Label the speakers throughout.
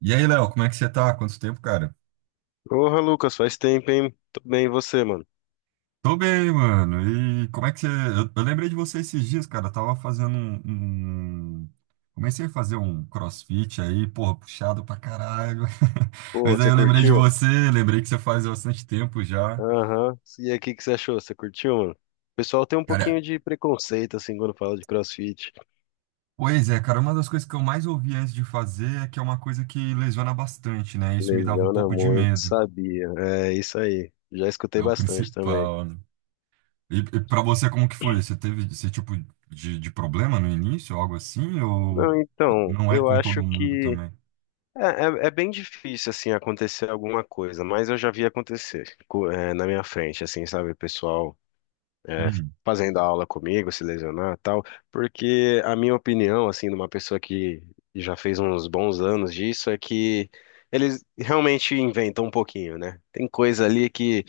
Speaker 1: E aí, Léo, como é que você tá? Quanto tempo, cara?
Speaker 2: Porra, Lucas, faz tempo, hein? Tô bem, e você, mano?
Speaker 1: Tô bem, mano. E como é que você. Eu lembrei de você esses dias, cara. Eu tava fazendo um- Comecei a fazer um CrossFit aí, porra, puxado pra caralho.
Speaker 2: Pô,
Speaker 1: Mas aí
Speaker 2: você
Speaker 1: eu lembrei de
Speaker 2: curtiu?
Speaker 1: você, lembrei que você faz bastante tempo já.
Speaker 2: Aham. E aí, o que que você achou? Você curtiu, mano? O pessoal tem um
Speaker 1: Cara,
Speaker 2: pouquinho de preconceito, assim, quando fala de CrossFit.
Speaker 1: pois é, cara, uma das coisas que eu mais ouvi antes de fazer é que é uma coisa que lesiona bastante, né? Isso me dava um
Speaker 2: Lesiona
Speaker 1: pouco de
Speaker 2: muito,
Speaker 1: medo.
Speaker 2: sabia. É, isso aí. Já escutei
Speaker 1: É o
Speaker 2: bastante também.
Speaker 1: principal, né? E para você, como que foi? Você teve esse tipo de, problema no início, algo assim? Ou
Speaker 2: Não, então,
Speaker 1: não é
Speaker 2: eu
Speaker 1: com todo
Speaker 2: acho
Speaker 1: mundo
Speaker 2: que
Speaker 1: também?
Speaker 2: é, é bem difícil, assim, acontecer alguma coisa, mas eu já vi acontecer, é, na minha frente, assim, sabe? O pessoal é,
Speaker 1: Hum,
Speaker 2: fazendo aula comigo, se lesionar e tal, porque a minha opinião, assim, de uma pessoa que já fez uns bons anos disso, é que eles realmente inventam um pouquinho, né? Tem coisa ali que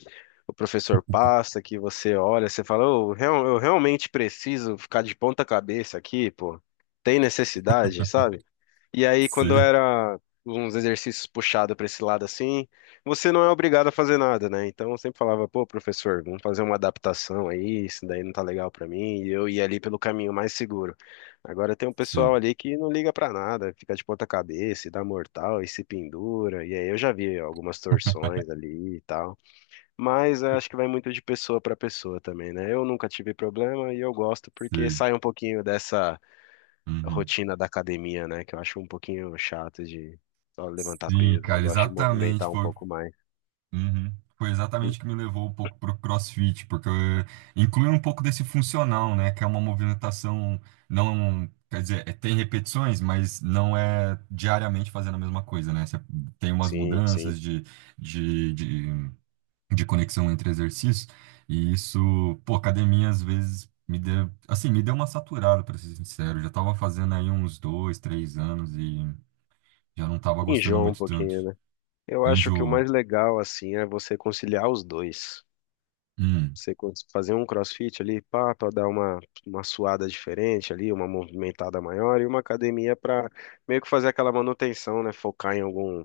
Speaker 2: o professor passa, que você olha, você fala, "Ô, eu realmente preciso ficar de ponta cabeça aqui, pô. Tem necessidade, sabe? E aí, quando
Speaker 1: sei,
Speaker 2: era uns exercícios puxados para esse lado assim, você não é obrigado a fazer nada, né? Então eu sempre falava, pô, professor, vamos fazer uma adaptação aí, isso daí não tá legal para mim, e eu ia ali pelo caminho mais seguro. Agora tem um pessoal
Speaker 1: sei,
Speaker 2: ali que não liga para nada, fica de ponta cabeça, e dá mortal e se pendura, e aí eu já vi algumas torções ali e tal. Mas eu acho que vai muito de pessoa para pessoa também, né? Eu nunca tive problema e eu gosto porque
Speaker 1: sei.
Speaker 2: sai um pouquinho dessa
Speaker 1: Uhum.
Speaker 2: rotina da academia, né? Que eu acho um pouquinho chato de só levantar
Speaker 1: Sim,
Speaker 2: peso. Eu
Speaker 1: cara,
Speaker 2: gosto de
Speaker 1: exatamente.
Speaker 2: movimentar um
Speaker 1: Foi,
Speaker 2: pouco mais.
Speaker 1: uhum. Foi
Speaker 2: E-
Speaker 1: exatamente o que me levou um pouco pro CrossFit, porque inclui um pouco desse funcional, né? Que é uma movimentação, não, quer dizer, tem repetições, mas não é diariamente fazendo a mesma coisa, né? Você tem umas
Speaker 2: sim, sim.
Speaker 1: mudanças de, de de conexão entre exercícios, e isso, pô, academia às vezes me deu, assim, me deu uma saturada, para ser sincero. Eu já tava fazendo aí uns 2, 3 anos e já não tava gostando
Speaker 2: Enjoa um
Speaker 1: muito tanto.
Speaker 2: pouquinho, né? Eu acho que o
Speaker 1: Enjoa.
Speaker 2: mais legal, assim, é você conciliar os dois.
Speaker 1: Hum,
Speaker 2: Fazer um crossfit ali, pá, pra dar uma suada diferente ali, uma movimentada maior, e uma academia pra meio que fazer aquela manutenção, né? Focar em algum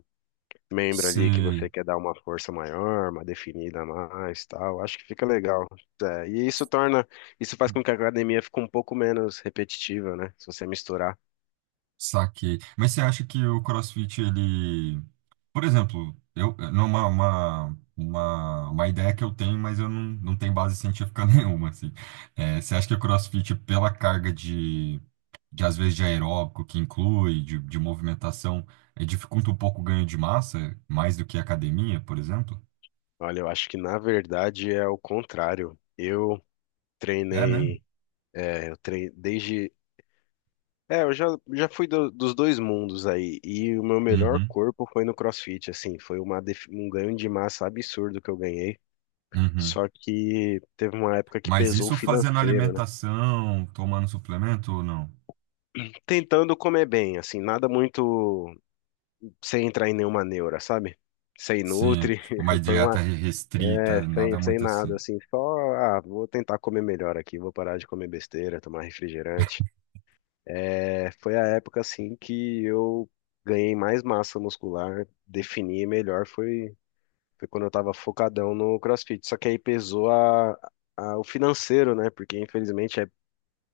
Speaker 2: membro ali que
Speaker 1: sei,
Speaker 2: você quer dar uma força maior, uma definida a mais, tal. Acho que fica legal. É, e isso torna, isso faz com que a academia fique um pouco menos repetitiva, né? Se você misturar.
Speaker 1: saquei. Mas você acha que o CrossFit, ele, por exemplo, eu, uma ideia que eu tenho, mas eu não tenho base científica nenhuma, assim. É, você acha que o CrossFit, pela carga de às vezes de aeróbico que inclui, de movimentação, dificulta um pouco o ganho de massa, mais do que a academia, por exemplo?
Speaker 2: Olha, eu acho que na verdade é o contrário.
Speaker 1: É mesmo?
Speaker 2: Treinei, eu treinei desde É, eu já, já fui dos dois mundos aí, e o meu melhor
Speaker 1: Uhum,
Speaker 2: corpo foi no CrossFit, assim, foi uma, um ganho de massa absurdo que eu ganhei,
Speaker 1: uhum.
Speaker 2: só que teve uma época que
Speaker 1: Mas
Speaker 2: pesou o
Speaker 1: isso fazendo
Speaker 2: financeiro, né?
Speaker 1: alimentação, tomando suplemento ou não?
Speaker 2: Tentando comer bem, assim, nada muito, sem entrar em nenhuma neura, sabe? Sem
Speaker 1: Sim,
Speaker 2: nutri,
Speaker 1: tipo, uma
Speaker 2: foi
Speaker 1: dieta
Speaker 2: uma,
Speaker 1: re- restrita,
Speaker 2: sem,
Speaker 1: nada
Speaker 2: sem
Speaker 1: muito
Speaker 2: nada,
Speaker 1: assim.
Speaker 2: assim, só, ah, vou tentar comer melhor aqui, vou parar de comer besteira, tomar refrigerante. É, foi a época, assim, que eu ganhei mais massa muscular, defini melhor, foi, foi quando eu tava focadão no CrossFit, só que aí pesou o financeiro, né, porque infelizmente é,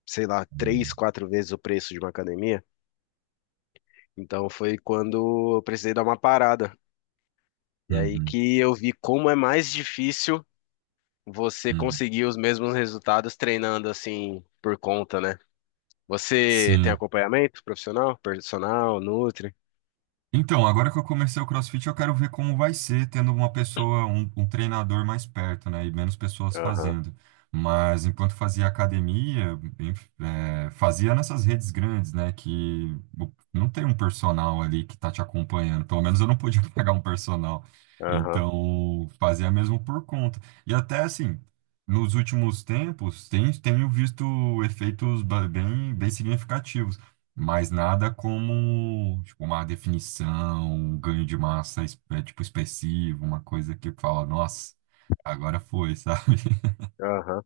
Speaker 2: sei lá, três,
Speaker 1: Uhum,
Speaker 2: quatro vezes o preço de uma academia. Então foi quando eu precisei dar uma parada. E aí que eu vi como é mais difícil você
Speaker 1: uhum.
Speaker 2: conseguir os mesmos resultados treinando assim por conta, né? Você tem
Speaker 1: Sim.
Speaker 2: acompanhamento profissional, personal, nutri?
Speaker 1: Então, agora que eu comecei o CrossFit, eu quero ver como vai ser tendo uma pessoa, um treinador mais perto, né? E menos pessoas
Speaker 2: Aham,
Speaker 1: fazendo. Mas enquanto fazia academia, fazia nessas redes grandes, né? Que o- não tem um personal ali que tá te acompanhando. Pelo menos eu não podia pagar um personal.
Speaker 2: aham,
Speaker 1: Então, fazia mesmo por conta. E até assim, nos últimos tempos, tenho visto efeitos bem significativos. Mas nada como, tipo, uma definição, um ganho de massa, tipo, expressivo, uma coisa que fala, nossa, agora foi, sabe?
Speaker 2: aham.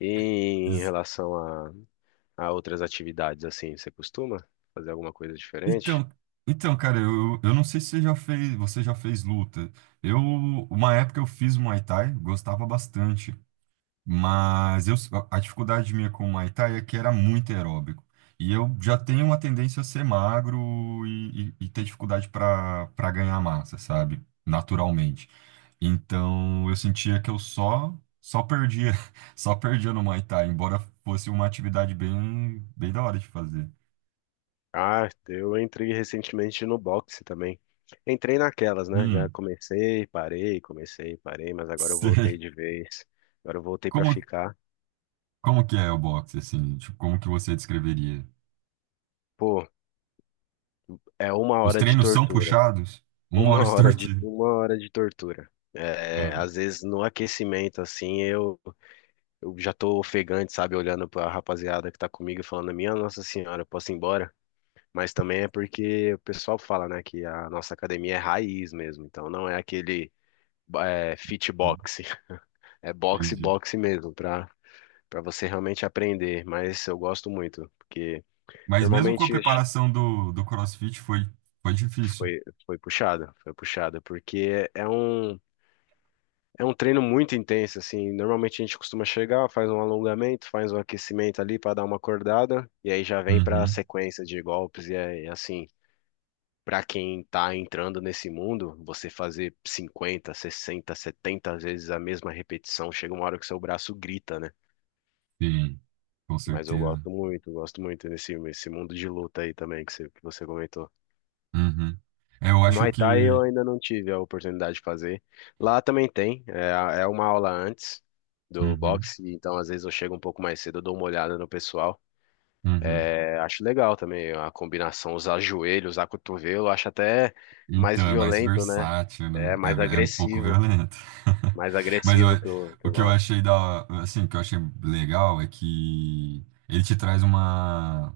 Speaker 2: E em
Speaker 1: Ex-
Speaker 2: relação a, a outras atividades, assim, você costuma fazer alguma coisa diferente?
Speaker 1: Então, então, cara, eu não sei se você já fez luta. Eu, uma época eu fiz Muay Thai, gostava bastante. Mas a dificuldade minha com o Muay Thai é que era muito aeróbico. E eu já tenho uma tendência a ser magro e ter dificuldade para ganhar massa, sabe? Naturalmente. Então eu sentia que eu só perdia, só perdia no Muay Thai, embora fosse uma atividade bem bem da hora de fazer.
Speaker 2: Ah, eu entrei recentemente no boxe também. Entrei naquelas, né? Já
Speaker 1: Hum,
Speaker 2: comecei, parei, mas agora eu voltei
Speaker 1: sei.
Speaker 2: de vez. Agora eu voltei pra
Speaker 1: Como
Speaker 2: ficar.
Speaker 1: como que é o boxe assim? Tipo, como que você descreveria?
Speaker 2: Pô, é uma
Speaker 1: Os
Speaker 2: hora de
Speaker 1: treinos são
Speaker 2: tortura.
Speaker 1: puxados? Uma hora estorte.
Speaker 2: Uma hora de tortura. É,
Speaker 1: Ah,
Speaker 2: às vezes no aquecimento, assim, eu já tô ofegante, sabe? Olhando pra rapaziada que tá comigo e falando, minha Nossa Senhora, eu posso ir embora? Mas também é porque o pessoal fala, né, que a nossa academia é raiz mesmo. Então não é aquele é, fit box. É boxe,
Speaker 1: entendi.
Speaker 2: boxe mesmo, pra, pra você realmente aprender. Mas eu gosto muito, porque
Speaker 1: Mas mesmo com a
Speaker 2: normalmente
Speaker 1: preparação do CrossFit foi difícil.
Speaker 2: foi, foi puxada, porque é um treino muito intenso, assim. Normalmente a gente costuma chegar, faz um alongamento, faz um aquecimento ali pra dar uma acordada, e aí já vem pra
Speaker 1: Uhum,
Speaker 2: sequência de golpes, e é, é assim. Pra quem tá entrando nesse mundo, você fazer 50, 60, 70 vezes a mesma repetição, chega uma hora que seu braço grita, né?
Speaker 1: sim, com
Speaker 2: Mas eu
Speaker 1: certeza.
Speaker 2: gosto muito desse esse mundo de luta aí também que você comentou.
Speaker 1: Uhum. É, eu acho
Speaker 2: Muay
Speaker 1: que.
Speaker 2: Thai eu ainda não tive a oportunidade de fazer. Lá também tem, é, é uma aula antes do
Speaker 1: Uhum,
Speaker 2: boxe, então às vezes eu chego um pouco mais cedo, eu dou uma olhada no pessoal.
Speaker 1: uhum.
Speaker 2: É, acho legal também a combinação, usar joelho, usar cotovelo, acho até mais
Speaker 1: Então, é mais
Speaker 2: violento, né?
Speaker 1: versátil, né?
Speaker 2: É
Speaker 1: É, é um pouco violento.
Speaker 2: mais
Speaker 1: Mas eu-
Speaker 2: agressivo que que
Speaker 1: o
Speaker 2: o
Speaker 1: que eu
Speaker 2: boxe.
Speaker 1: achei da, assim, o que eu achei legal é que ele te traz uma,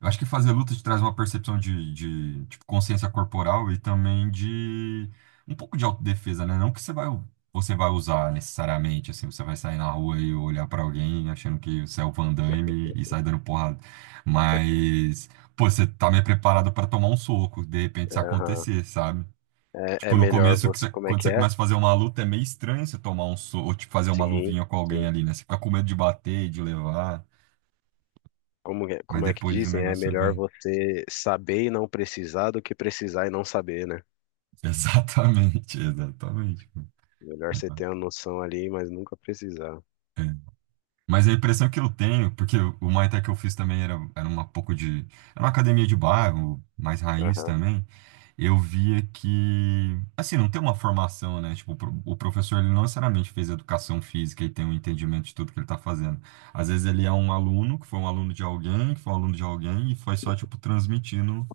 Speaker 1: eu acho que fazer luta te traz uma percepção de, tipo, consciência corporal e também de um pouco de autodefesa, né? Não que você vai usar necessariamente, assim, você vai sair na rua e olhar pra alguém achando que você é o Van Damme e sair dando porrada. Mas, pô, você tá meio preparado pra tomar um soco, de repente
Speaker 2: É,
Speaker 1: se
Speaker 2: aham.
Speaker 1: acontecer, sabe?
Speaker 2: É
Speaker 1: Tipo, no
Speaker 2: melhor
Speaker 1: começo, que
Speaker 2: você,
Speaker 1: você-
Speaker 2: como é
Speaker 1: quando
Speaker 2: que
Speaker 1: você
Speaker 2: é?
Speaker 1: começa a fazer uma luta, é meio estranho você tomar um soco, ou tipo, fazer uma
Speaker 2: Sim,
Speaker 1: luvinha com alguém
Speaker 2: sim.
Speaker 1: ali, né? Você fica com medo de bater, de levar,
Speaker 2: Como,
Speaker 1: mas
Speaker 2: como é que
Speaker 1: depois o
Speaker 2: dizem? É
Speaker 1: negócio
Speaker 2: melhor
Speaker 1: vai.
Speaker 2: você saber e não precisar do que precisar e não saber, né?
Speaker 1: Exatamente, exatamente.
Speaker 2: Melhor você ter uma noção ali, mas nunca precisar.
Speaker 1: É. Mas a impressão que eu tenho, porque o Muay Thai que eu fiz também era uma pouco de. Era uma academia de bairro, mais raiz
Speaker 2: Aham.
Speaker 1: também. Eu via que. Assim, não tem uma formação, né? Tipo, o pro- o professor ele não necessariamente fez educação física e tem um entendimento de tudo que ele tá fazendo. Às vezes ele é um aluno, que foi um aluno de alguém, que foi um aluno de alguém, e foi só, tipo, transmitindo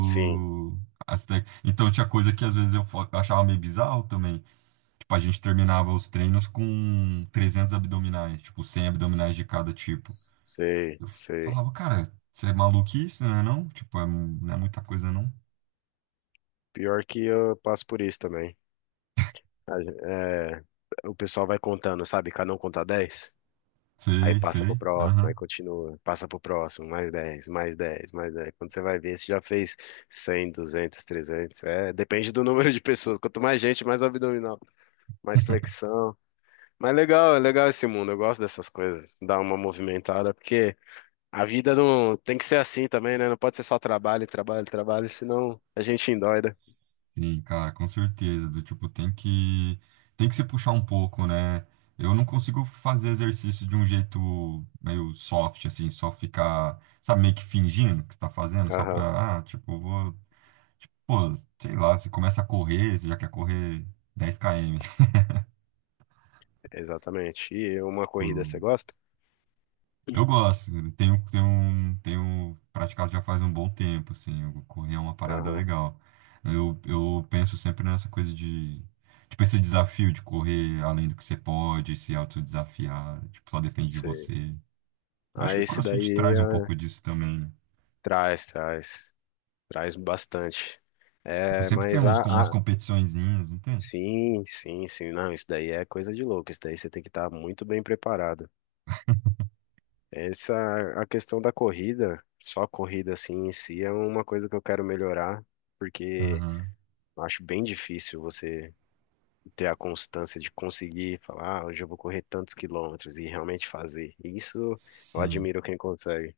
Speaker 2: Sim,
Speaker 1: as tec- Então tinha coisa que às vezes eu fo- achava meio bizarro também. Tipo, a gente terminava os treinos com 300 abdominais, tipo, 100 abdominais de cada tipo.
Speaker 2: sei,
Speaker 1: Eu
Speaker 2: sei.
Speaker 1: falava, cara, você é maluquice, né, não? Tipo, é, não é muita coisa, não.
Speaker 2: Pior que eu passo por isso também. É, o pessoal vai contando, sabe? Cada um conta dez, aí
Speaker 1: Sei,
Speaker 2: passa pro
Speaker 1: sei,
Speaker 2: próximo, aí
Speaker 1: aham.
Speaker 2: continua, passa pro próximo, mais dez, mais dez, mais 10. Quando você vai ver, você já fez 100, 200, 300 É, depende do número de pessoas. Quanto mais gente, mais abdominal, mais flexão. Mas legal, é legal esse mundo. Eu gosto dessas coisas, dar uma movimentada, porque a vida não tem que ser assim também, né? Não pode ser só trabalho, trabalho, trabalho, senão a gente endoida.
Speaker 1: Sim, cara, com certeza. Do tipo, tem que se puxar um pouco, né? Eu não consigo fazer exercício de um jeito meio soft, assim, só ficar, sabe, meio que fingindo que está fazendo, só
Speaker 2: Aham,
Speaker 1: pra, ah, tipo, vou. Pô, sei lá, você começa a correr, você já quer correr 10 km.
Speaker 2: exatamente. E uma
Speaker 1: Tipo,
Speaker 2: corrida você gosta?
Speaker 1: eu gosto, eu tenho praticado já faz um bom tempo, assim, eu- correr é uma parada
Speaker 2: Aham,
Speaker 1: legal. Eu penso sempre nessa coisa de, tipo, esse desafio de correr além do que você pode, se autodesafiar, tipo, só depende de
Speaker 2: sei.
Speaker 1: você. Acho
Speaker 2: Ah,
Speaker 1: que o
Speaker 2: esse
Speaker 1: CrossFit
Speaker 2: daí
Speaker 1: traz um
Speaker 2: ah,
Speaker 1: pouco disso também, né?
Speaker 2: traz, traz, traz bastante.
Speaker 1: Tipo,
Speaker 2: É,
Speaker 1: sempre tem
Speaker 2: mas
Speaker 1: uns,
Speaker 2: a,
Speaker 1: com umas
Speaker 2: a-
Speaker 1: competiçõezinhas, não tem?
Speaker 2: sim, sim, sim, não, isso daí é coisa de louco. Isso daí você tem que estar muito bem preparado. Essa, a questão da corrida, só a corrida assim em si, é uma coisa que eu quero melhorar, porque
Speaker 1: Aham,
Speaker 2: eu acho bem difícil você ter a constância de conseguir falar, ah, hoje eu vou correr tantos quilômetros e realmente fazer. E isso eu
Speaker 1: sim.
Speaker 2: admiro quem consegue.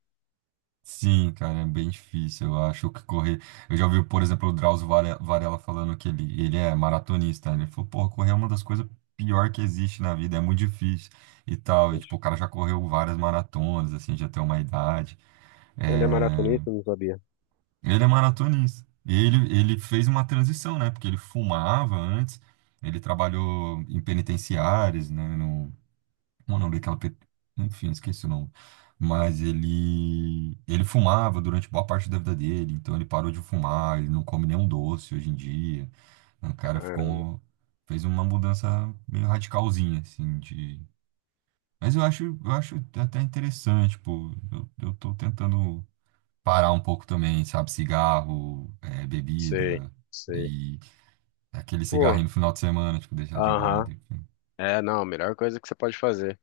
Speaker 1: Sim, cara, é bem difícil. Eu acho que correr. Eu já ouvi, por exemplo, o Drauzio Varela falando que ele é maratonista. Né? Ele falou, pô, correr é uma das coisas pior que existe na vida, é muito difícil e tal. E,
Speaker 2: Gente,
Speaker 1: tipo, o cara já correu várias maratonas, assim, já tem uma idade.
Speaker 2: ele é
Speaker 1: É,
Speaker 2: maratonista, eu não sabia.
Speaker 1: ele é maratonista. E ele fez uma transição, né? Porque ele fumava antes, ele trabalhou em penitenciárias, né? O nome daquela, pe- enfim, esqueci o nome. Mas ele fumava durante boa parte da vida dele, então ele parou de fumar, ele não come nenhum doce hoje em dia. Né? O cara
Speaker 2: Caramba,
Speaker 1: ficou, fez uma mudança meio radicalzinha, assim, de... Mas eu acho até interessante, tipo, eu tô tentando parar um pouco também, sabe, cigarro,
Speaker 2: sei,
Speaker 1: bebida
Speaker 2: sei.
Speaker 1: e aquele
Speaker 2: Pô,
Speaker 1: cigarrinho no final de semana, tipo, deixar de
Speaker 2: aham.
Speaker 1: lado, enfim.
Speaker 2: É, não, a melhor coisa que você pode fazer.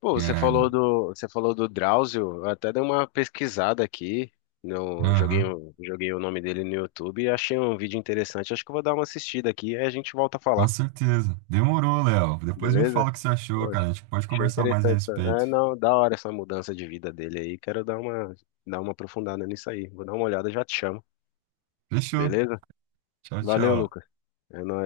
Speaker 2: Pô,
Speaker 1: É, não.
Speaker 2: você falou do Drauzio, eu até dei uma pesquisada aqui, no, joguei,
Speaker 1: Aham.
Speaker 2: um- joguei o nome dele no YouTube e achei um vídeo interessante. Acho que eu vou dar uma assistida aqui e a gente volta a
Speaker 1: Com
Speaker 2: falar,
Speaker 1: certeza. Demorou, Léo. Depois me
Speaker 2: beleza?
Speaker 1: fala o que você achou,
Speaker 2: Poxa,
Speaker 1: cara. A gente pode
Speaker 2: achei
Speaker 1: conversar mais a
Speaker 2: interessante.
Speaker 1: respeito.
Speaker 2: É, não, da hora essa mudança de vida dele aí. Dar uma aprofundada nisso aí. Vou dar uma olhada, já te chamo,
Speaker 1: Fechou.
Speaker 2: beleza?
Speaker 1: Tchau,
Speaker 2: Valeu,
Speaker 1: tchau.
Speaker 2: Lucas. É nóis.